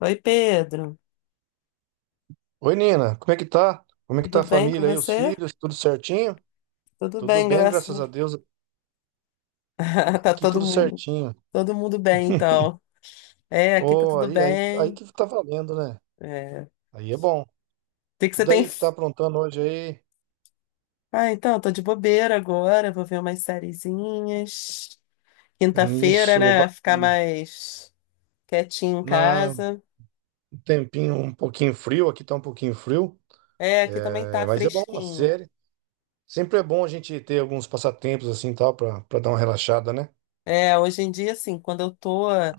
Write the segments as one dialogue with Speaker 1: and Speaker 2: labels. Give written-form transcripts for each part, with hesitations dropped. Speaker 1: Oi, Pedro.
Speaker 2: Oi, Nina, como é que tá? Como é que
Speaker 1: Tudo
Speaker 2: tá a
Speaker 1: bem com
Speaker 2: família aí, os
Speaker 1: você?
Speaker 2: filhos, tudo certinho?
Speaker 1: Tudo
Speaker 2: Tudo
Speaker 1: bem,
Speaker 2: bem, graças a
Speaker 1: graças
Speaker 2: Deus,
Speaker 1: a Tá
Speaker 2: aqui
Speaker 1: todo
Speaker 2: tudo
Speaker 1: mundo,
Speaker 2: certinho.
Speaker 1: todo mundo bem, então. É, aqui tá
Speaker 2: Oh,
Speaker 1: tudo
Speaker 2: aí, aí, aí
Speaker 1: bem.
Speaker 2: que tá valendo, né?
Speaker 1: É. O
Speaker 2: Aí é bom.
Speaker 1: que que
Speaker 2: E
Speaker 1: você tem?
Speaker 2: daí que tá aprontando hoje aí?
Speaker 1: Ah, então, tô de bobeira agora, vou ver umas sériezinhas. Quinta-feira,
Speaker 2: Isso,
Speaker 1: né? Ficar
Speaker 2: bacana.
Speaker 1: mais quietinho em
Speaker 2: Na,
Speaker 1: casa.
Speaker 2: um tempinho um pouquinho frio, aqui tá um pouquinho frio,
Speaker 1: É, aqui também
Speaker 2: é,
Speaker 1: tá
Speaker 2: mas é bom, a
Speaker 1: fresquinho.
Speaker 2: série. Sempre é bom a gente ter alguns passatempos assim, tal, pra dar uma relaxada, né?
Speaker 1: É, hoje em dia, assim, quando eu tô é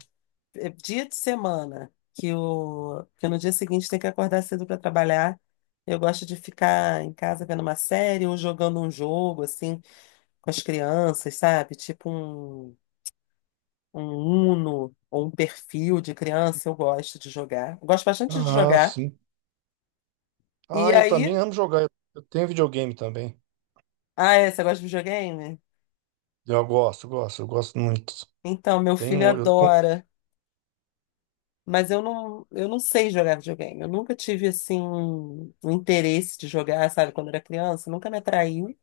Speaker 1: dia de semana, que, o, que no dia seguinte tem que acordar cedo para trabalhar, eu gosto de ficar em casa vendo uma série ou jogando um jogo, assim, com as crianças, sabe? Tipo um Uno ou um perfil de criança, eu gosto de jogar. Eu gosto bastante de
Speaker 2: Ah,
Speaker 1: jogar.
Speaker 2: sim.
Speaker 1: E
Speaker 2: Ah, eu
Speaker 1: aí.
Speaker 2: também amo jogar, eu tenho videogame também.
Speaker 1: Ah, é, você gosta de videogame?
Speaker 2: Eu gosto, gosto, eu gosto muito.
Speaker 1: Então, meu
Speaker 2: Tem
Speaker 1: filho
Speaker 2: um.
Speaker 1: adora. Mas eu não sei jogar videogame. Eu nunca tive, assim, um interesse de jogar, sabe? Quando era criança, nunca me atraiu.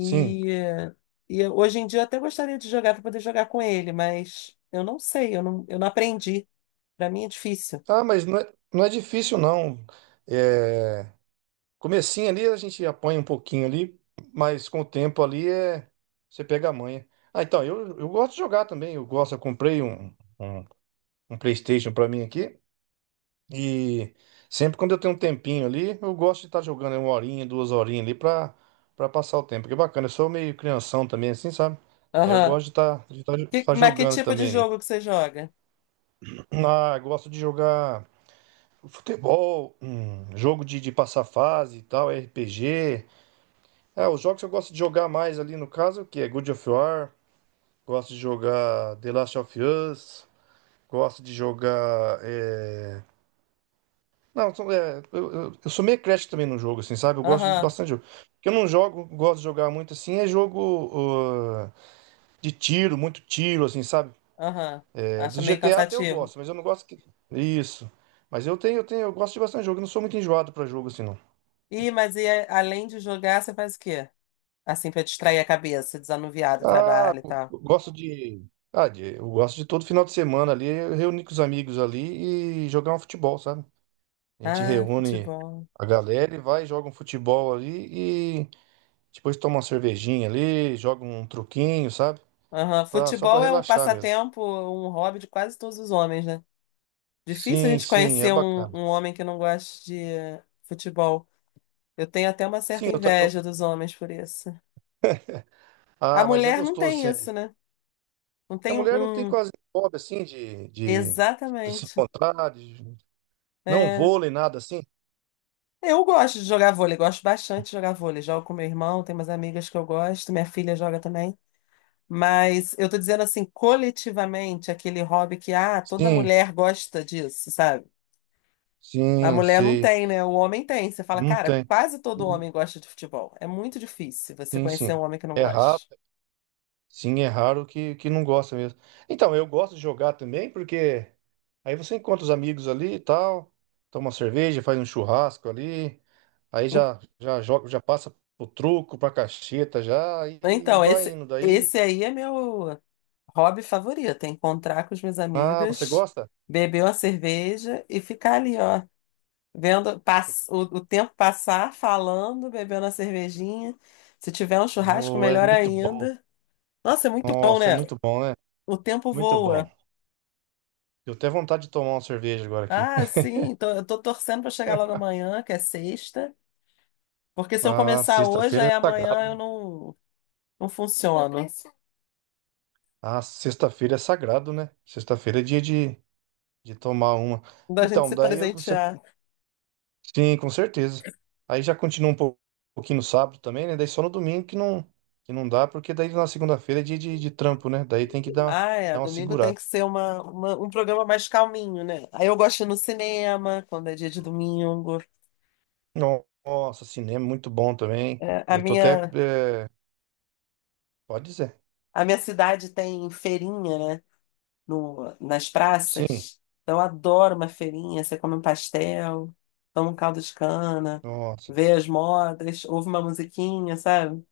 Speaker 2: Sim.
Speaker 1: eh, Hoje em dia eu até gostaria de jogar para poder jogar com ele, mas eu não sei, eu não aprendi. Para mim é difícil.
Speaker 2: Ah, mas não é, não é difícil, não. É, comecinho ali a gente apanha um pouquinho ali, mas com o tempo ali é. Você pega a manha. Ah, então, eu gosto de jogar também. Eu gosto, eu comprei um PlayStation pra mim aqui. E sempre quando eu tenho um tempinho ali, eu gosto de estar jogando uma horinha, duas horinhas ali pra passar o tempo. Que é bacana, eu sou meio crianção também, assim, sabe? Aí eu
Speaker 1: Aham.
Speaker 2: gosto de estar de
Speaker 1: Que-
Speaker 2: estar
Speaker 1: mas que
Speaker 2: jogando
Speaker 1: tipo de
Speaker 2: também ali.
Speaker 1: jogo que você joga?
Speaker 2: Ah, gosto de jogar. Futebol, jogo de passar fase e tal, RPG. É os jogos que eu gosto de jogar mais ali no caso, que é God of War, gosto de jogar The Last of Us, gosto de jogar. É, não, é, eu sou meio crash também no jogo, assim, sabe? Eu gosto de
Speaker 1: Aham,
Speaker 2: bastante jogo. O que eu não jogo, gosto de jogar muito assim, é jogo ah, de tiro, muito tiro, assim, sabe?
Speaker 1: aham.
Speaker 2: É,
Speaker 1: Acha
Speaker 2: dos
Speaker 1: meio
Speaker 2: GTA até eu
Speaker 1: cansativo.
Speaker 2: gosto, mas eu não gosto que. Isso. Mas eu tenho, eu gosto de bastante jogo, eu não sou muito enjoado pra jogo assim, não.
Speaker 1: Ih, mas e além de jogar, você faz o quê? Assim, para distrair a cabeça, desanuviar do
Speaker 2: Ah,
Speaker 1: trabalho e
Speaker 2: eu
Speaker 1: tal.
Speaker 2: gosto de. Ah, eu gosto de todo final de semana ali, eu reunir com os amigos ali e jogar um futebol, sabe? A gente
Speaker 1: Ah,
Speaker 2: reúne
Speaker 1: futebol.
Speaker 2: a galera e vai, joga um futebol ali e depois toma uma cervejinha ali, joga um truquinho, sabe?
Speaker 1: Aham.
Speaker 2: Pra, só pra
Speaker 1: Futebol é um
Speaker 2: relaxar mesmo.
Speaker 1: passatempo, um hobby de quase todos os homens, né? Difícil a
Speaker 2: Sim,
Speaker 1: gente
Speaker 2: sim, é
Speaker 1: conhecer um,
Speaker 2: bacana.
Speaker 1: um homem que não goste de futebol. Eu tenho até uma certa
Speaker 2: Sim, eu também.
Speaker 1: inveja dos homens por isso. A
Speaker 2: Ah, mas é
Speaker 1: mulher não
Speaker 2: gostoso,
Speaker 1: tem
Speaker 2: sim.
Speaker 1: isso, né? Não
Speaker 2: A
Speaker 1: tem
Speaker 2: mulher não tem
Speaker 1: um.
Speaker 2: quase hobby assim de se
Speaker 1: Exatamente.
Speaker 2: encontrar, de, não
Speaker 1: É.
Speaker 2: vôlei, nada assim.
Speaker 1: Eu gosto de jogar vôlei, gosto bastante de jogar vôlei. Jogo com meu irmão, tenho umas amigas que eu gosto, minha filha joga também. Mas eu tô dizendo assim, coletivamente, aquele hobby que, ah, toda
Speaker 2: Sim,
Speaker 1: mulher gosta disso, sabe? A
Speaker 2: sim,
Speaker 1: mulher não
Speaker 2: sei.
Speaker 1: tem, né? O homem tem. Você fala,
Speaker 2: Não
Speaker 1: cara,
Speaker 2: tem.
Speaker 1: quase todo homem gosta de futebol. É muito difícil você
Speaker 2: Sim,
Speaker 1: conhecer um
Speaker 2: sim.
Speaker 1: homem que não
Speaker 2: É raro.
Speaker 1: gosta.
Speaker 2: Sim, é raro que não gosta mesmo. Então, eu gosto de jogar também, porque aí você encontra os amigos ali e tal, toma uma cerveja, faz um churrasco ali, aí já já joga, já passa pro truco, pra cacheta já e
Speaker 1: Então,
Speaker 2: vai
Speaker 1: esse,
Speaker 2: indo. Daí,
Speaker 1: esse aí é meu. Hobby favorito é encontrar com as minhas
Speaker 2: ah, você
Speaker 1: amigas,
Speaker 2: gosta?
Speaker 1: beber uma cerveja e ficar ali, ó, vendo o tempo passar, falando, bebendo a cervejinha. Se tiver um churrasco,
Speaker 2: Oh, é
Speaker 1: melhor
Speaker 2: muito bom.
Speaker 1: ainda. Nossa, é muito bom,
Speaker 2: Nossa, é
Speaker 1: né?
Speaker 2: muito bom, né?
Speaker 1: O tempo
Speaker 2: Muito bom.
Speaker 1: voa.
Speaker 2: Eu até vontade de tomar uma cerveja agora aqui.
Speaker 1: Ah, sim, tô, eu tô torcendo para chegar logo amanhã, que é sexta, porque se eu
Speaker 2: Ah,
Speaker 1: começar hoje,
Speaker 2: sexta-feira
Speaker 1: aí
Speaker 2: é
Speaker 1: amanhã eu
Speaker 2: sagrado.
Speaker 1: não, não funciono.
Speaker 2: Ah, sexta-feira é sagrado, né? Sexta-feira é dia de. De tomar uma.
Speaker 1: Da gente
Speaker 2: Então,
Speaker 1: se
Speaker 2: você.
Speaker 1: presentear.
Speaker 2: Sim, com certeza. Aí já continua um pouquinho no sábado também, né? Daí só no domingo que não dá, porque daí na segunda-feira é dia de trampo, né? Daí tem que dar,
Speaker 1: Ah, é.
Speaker 2: dar uma
Speaker 1: Domingo tem
Speaker 2: segurada.
Speaker 1: que ser um programa mais calminho, né? Aí eu gosto de ir no cinema, quando é dia de domingo.
Speaker 2: Nossa, cinema é muito bom também.
Speaker 1: É, a
Speaker 2: Eu tô até.
Speaker 1: minha,
Speaker 2: É, pode dizer.
Speaker 1: a minha cidade tem feirinha, né? No, nas
Speaker 2: Sim.
Speaker 1: praças. Então eu adoro uma feirinha. Você come um pastel, toma um caldo de cana,
Speaker 2: Nossa.
Speaker 1: vê as modas, ouve uma musiquinha, sabe?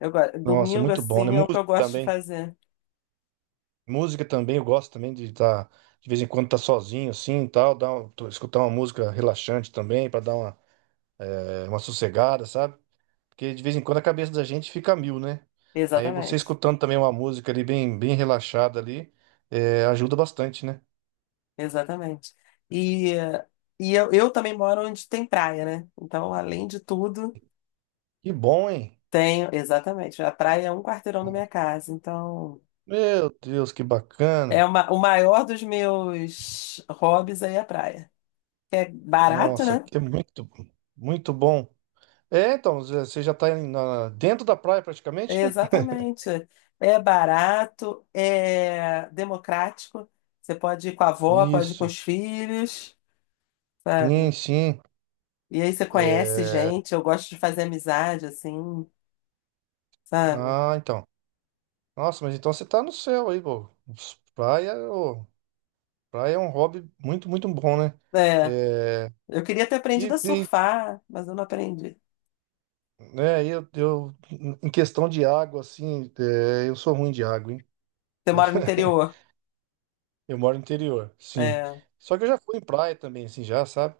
Speaker 2: Nossa, é
Speaker 1: Domingo,
Speaker 2: muito bom, né?
Speaker 1: assim, é o que
Speaker 2: Música
Speaker 1: eu gosto de
Speaker 2: também.
Speaker 1: fazer.
Speaker 2: Música também, eu gosto também de estar. De vez em quando tá sozinho, assim e tal. Dar, escutar uma música relaxante também, pra dar uma, é, uma sossegada, sabe? Porque de vez em quando a cabeça da gente fica a mil, né? Aí você
Speaker 1: Exatamente.
Speaker 2: escutando também uma música ali bem, bem relaxada ali, é, ajuda bastante, né?
Speaker 1: Exatamente. E, e eu também moro onde tem praia, né? Então, além de tudo.
Speaker 2: Que bom, hein?
Speaker 1: Tenho, exatamente. A praia é um quarteirão da minha casa, então
Speaker 2: Meu Deus, que
Speaker 1: é
Speaker 2: bacana!
Speaker 1: uma, o maior dos meus hobbies aí é a praia. É barato,
Speaker 2: Nossa,
Speaker 1: né?
Speaker 2: que é muito, muito bom. É, então, você já tá dentro da praia praticamente, né?
Speaker 1: Exatamente. É barato, é democrático. Você pode ir com a avó, pode ir com
Speaker 2: Isso.
Speaker 1: os filhos,
Speaker 2: Sim,
Speaker 1: sabe?
Speaker 2: sim.
Speaker 1: E aí você conhece
Speaker 2: É,
Speaker 1: gente, eu gosto de fazer amizade, assim, sabe?
Speaker 2: ah, então. Nossa, mas então você tá no céu aí, pô. Praia, ô, praia é um hobby muito, muito bom, né?
Speaker 1: É.
Speaker 2: É,
Speaker 1: Eu queria ter
Speaker 2: e,
Speaker 1: aprendido a surfar, mas eu não aprendi.
Speaker 2: é, em questão de água, assim, é, eu sou ruim de água, hein?
Speaker 1: Você mora no interior.
Speaker 2: Eu moro no interior, sim.
Speaker 1: É,
Speaker 2: Só que eu já fui em praia também, assim, já, sabe?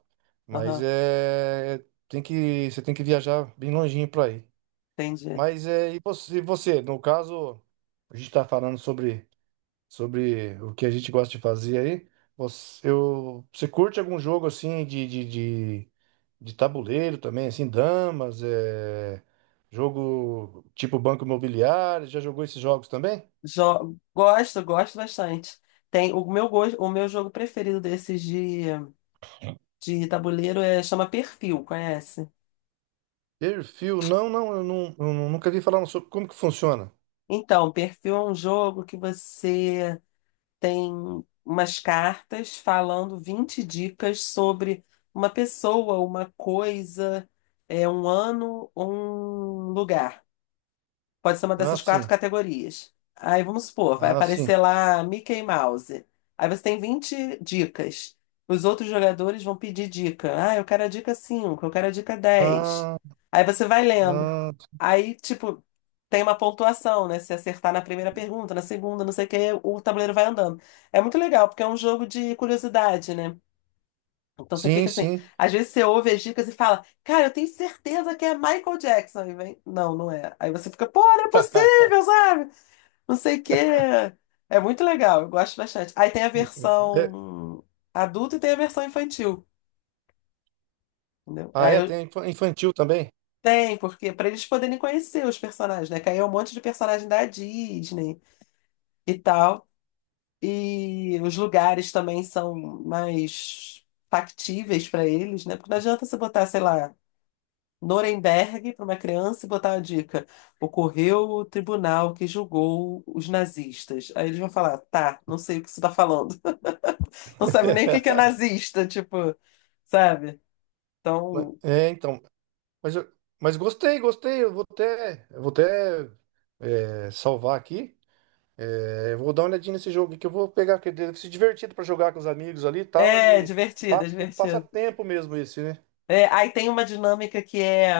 Speaker 2: Mas
Speaker 1: aham,
Speaker 2: é, é, tem que, você tem que viajar bem longinho pra ir.
Speaker 1: entendi.
Speaker 2: Mas é, e você, no caso, a gente tá falando sobre, sobre o que a gente gosta de fazer aí. Você, eu, você curte algum jogo, assim, de tabuleiro também, assim, damas, é, jogo tipo Banco Imobiliário, já jogou esses jogos também?
Speaker 1: Gosto, gosto bastante. Tem o meu jogo preferido desses de, tabuleiro é chama Perfil, conhece?
Speaker 2: Perfil, não, não, eu, não, eu nunca vi falar sobre como que funciona.
Speaker 1: Então, Perfil é um jogo que você tem umas cartas falando 20 dicas sobre uma pessoa, uma coisa, é um ano, um lugar. Pode ser uma
Speaker 2: Ah,
Speaker 1: dessas quatro
Speaker 2: sim,
Speaker 1: categorias. Aí vamos supor, vai
Speaker 2: ah, sim,
Speaker 1: aparecer lá Mickey Mouse. Aí você tem 20 dicas. Os outros jogadores vão pedir dica. Ah, eu quero a dica 5. Eu quero a dica 10.
Speaker 2: ah,
Speaker 1: Aí você vai lendo.
Speaker 2: ah,
Speaker 1: Aí, tipo, tem uma pontuação, né? Se acertar na primeira pergunta, na segunda, não sei o quê, o tabuleiro vai andando. É muito legal, porque é um jogo de curiosidade, né? Então você fica
Speaker 2: sim,
Speaker 1: assim,
Speaker 2: sim.
Speaker 1: às vezes você ouve as dicas e fala, cara, eu tenho certeza que é Michael Jackson. E vem, não, não é. Aí você fica, pô, não é possível, sabe? Não sei o quê. É muito legal, eu gosto bastante. Aí tem a
Speaker 2: É,
Speaker 1: versão adulta e tem a versão infantil, entendeu?
Speaker 2: ah,
Speaker 1: Aí
Speaker 2: é,
Speaker 1: eu
Speaker 2: tem infantil também.
Speaker 1: tem, porque para eles poderem conhecer os personagens, né? Que aí é um monte de personagem da Disney e tal. E os lugares também são mais factíveis para eles, né? Porque não adianta você botar, sei lá. Nuremberg para uma criança e botar uma dica. Ocorreu o tribunal que julgou os nazistas. Aí eles vão falar, tá, não sei o que você tá falando. Não sabe nem o que que é nazista, tipo, sabe? Então,
Speaker 2: É, então, mas, mas gostei, gostei, eu vou até é, salvar aqui. É, eu vou dar uma olhadinha nesse jogo aqui, que eu vou pegar, que deve ser divertido pra jogar com os amigos ali e tal.
Speaker 1: é
Speaker 2: Ele
Speaker 1: divertido, é
Speaker 2: passa, passa
Speaker 1: divertido.
Speaker 2: tempo mesmo esse, né?
Speaker 1: É, aí tem uma dinâmica que é.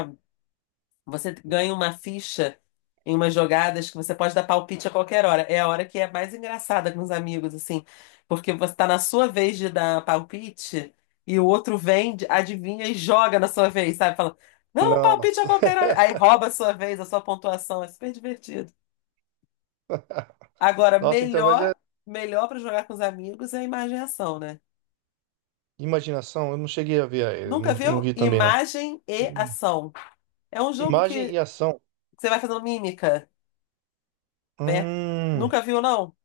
Speaker 1: Você ganha uma ficha em umas jogadas que você pode dar palpite a qualquer hora. É a hora que é mais engraçada com os amigos, assim, porque você tá na sua vez de dar palpite e o outro vem, adivinha e joga na sua vez, sabe? Fala, não, um palpite a
Speaker 2: Nossa.
Speaker 1: qualquer hora. Aí rouba a sua vez, a sua pontuação. É super divertido. Agora,
Speaker 2: Nossa, então, mas é
Speaker 1: melhor, melhor para jogar com os amigos é a imagem e ação, né?
Speaker 2: imaginação. Eu não cheguei a ver,
Speaker 1: Nunca
Speaker 2: não, não
Speaker 1: viu?
Speaker 2: vi também, não.
Speaker 1: Imagem e
Speaker 2: Hum.
Speaker 1: ação. É um jogo
Speaker 2: Imagem
Speaker 1: que
Speaker 2: e ação.
Speaker 1: você vai fazendo mímica. Vem,
Speaker 2: Hum.
Speaker 1: nunca viu, não?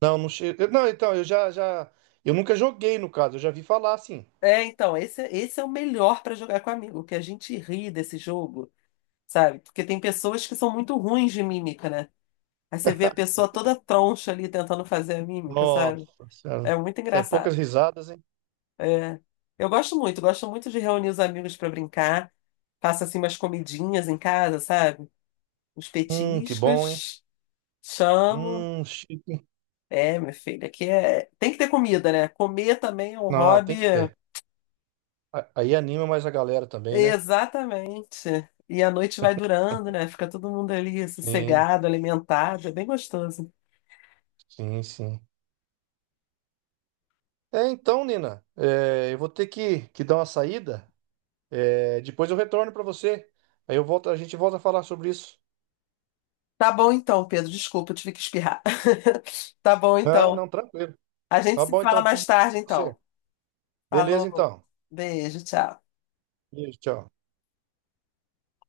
Speaker 2: Não, não cheguei. Não, então, eu já, já. Eu nunca joguei, no caso, eu já vi falar assim.
Speaker 1: É, então, esse é o melhor pra jogar com amigo, que a gente ri desse jogo, sabe? Porque tem pessoas que são muito ruins de mímica, né? Aí você vê a pessoa toda troncha ali tentando fazer a mímica, sabe?
Speaker 2: Nossa
Speaker 1: É
Speaker 2: senhora.
Speaker 1: muito
Speaker 2: Sai poucas
Speaker 1: engraçado.
Speaker 2: risadas, hein?
Speaker 1: É. Eu gosto muito de reunir os amigos pra brincar. Faço assim umas comidinhas em casa, sabe? Uns
Speaker 2: Que bom, hein?
Speaker 1: petiscos, chamo.
Speaker 2: Chique.
Speaker 1: É, minha filha, aqui é. Tem que ter comida, né? Comer também é um
Speaker 2: Não, tem
Speaker 1: hobby.
Speaker 2: que ter. Aí anima mais a galera também, né?
Speaker 1: Exatamente. E a noite vai durando, né? Fica todo mundo ali
Speaker 2: Sim.
Speaker 1: sossegado, alimentado, é bem gostoso.
Speaker 2: Sim, sim. É, então, Nina, é, eu vou ter que dar uma saída. É, depois eu retorno para você. Aí eu volto, a gente volta a falar sobre isso.
Speaker 1: Tá bom então, Pedro, desculpa, eu tive que espirrar. Tá bom
Speaker 2: Ah,
Speaker 1: então.
Speaker 2: não, tranquilo.
Speaker 1: A gente
Speaker 2: Tá
Speaker 1: se
Speaker 2: bom,
Speaker 1: fala
Speaker 2: então, tudo
Speaker 1: mais
Speaker 2: de bom
Speaker 1: tarde
Speaker 2: pra você.
Speaker 1: então.
Speaker 2: Beleza,
Speaker 1: Falou.
Speaker 2: então.
Speaker 1: Beijo, tchau.
Speaker 2: Beijo, tchau.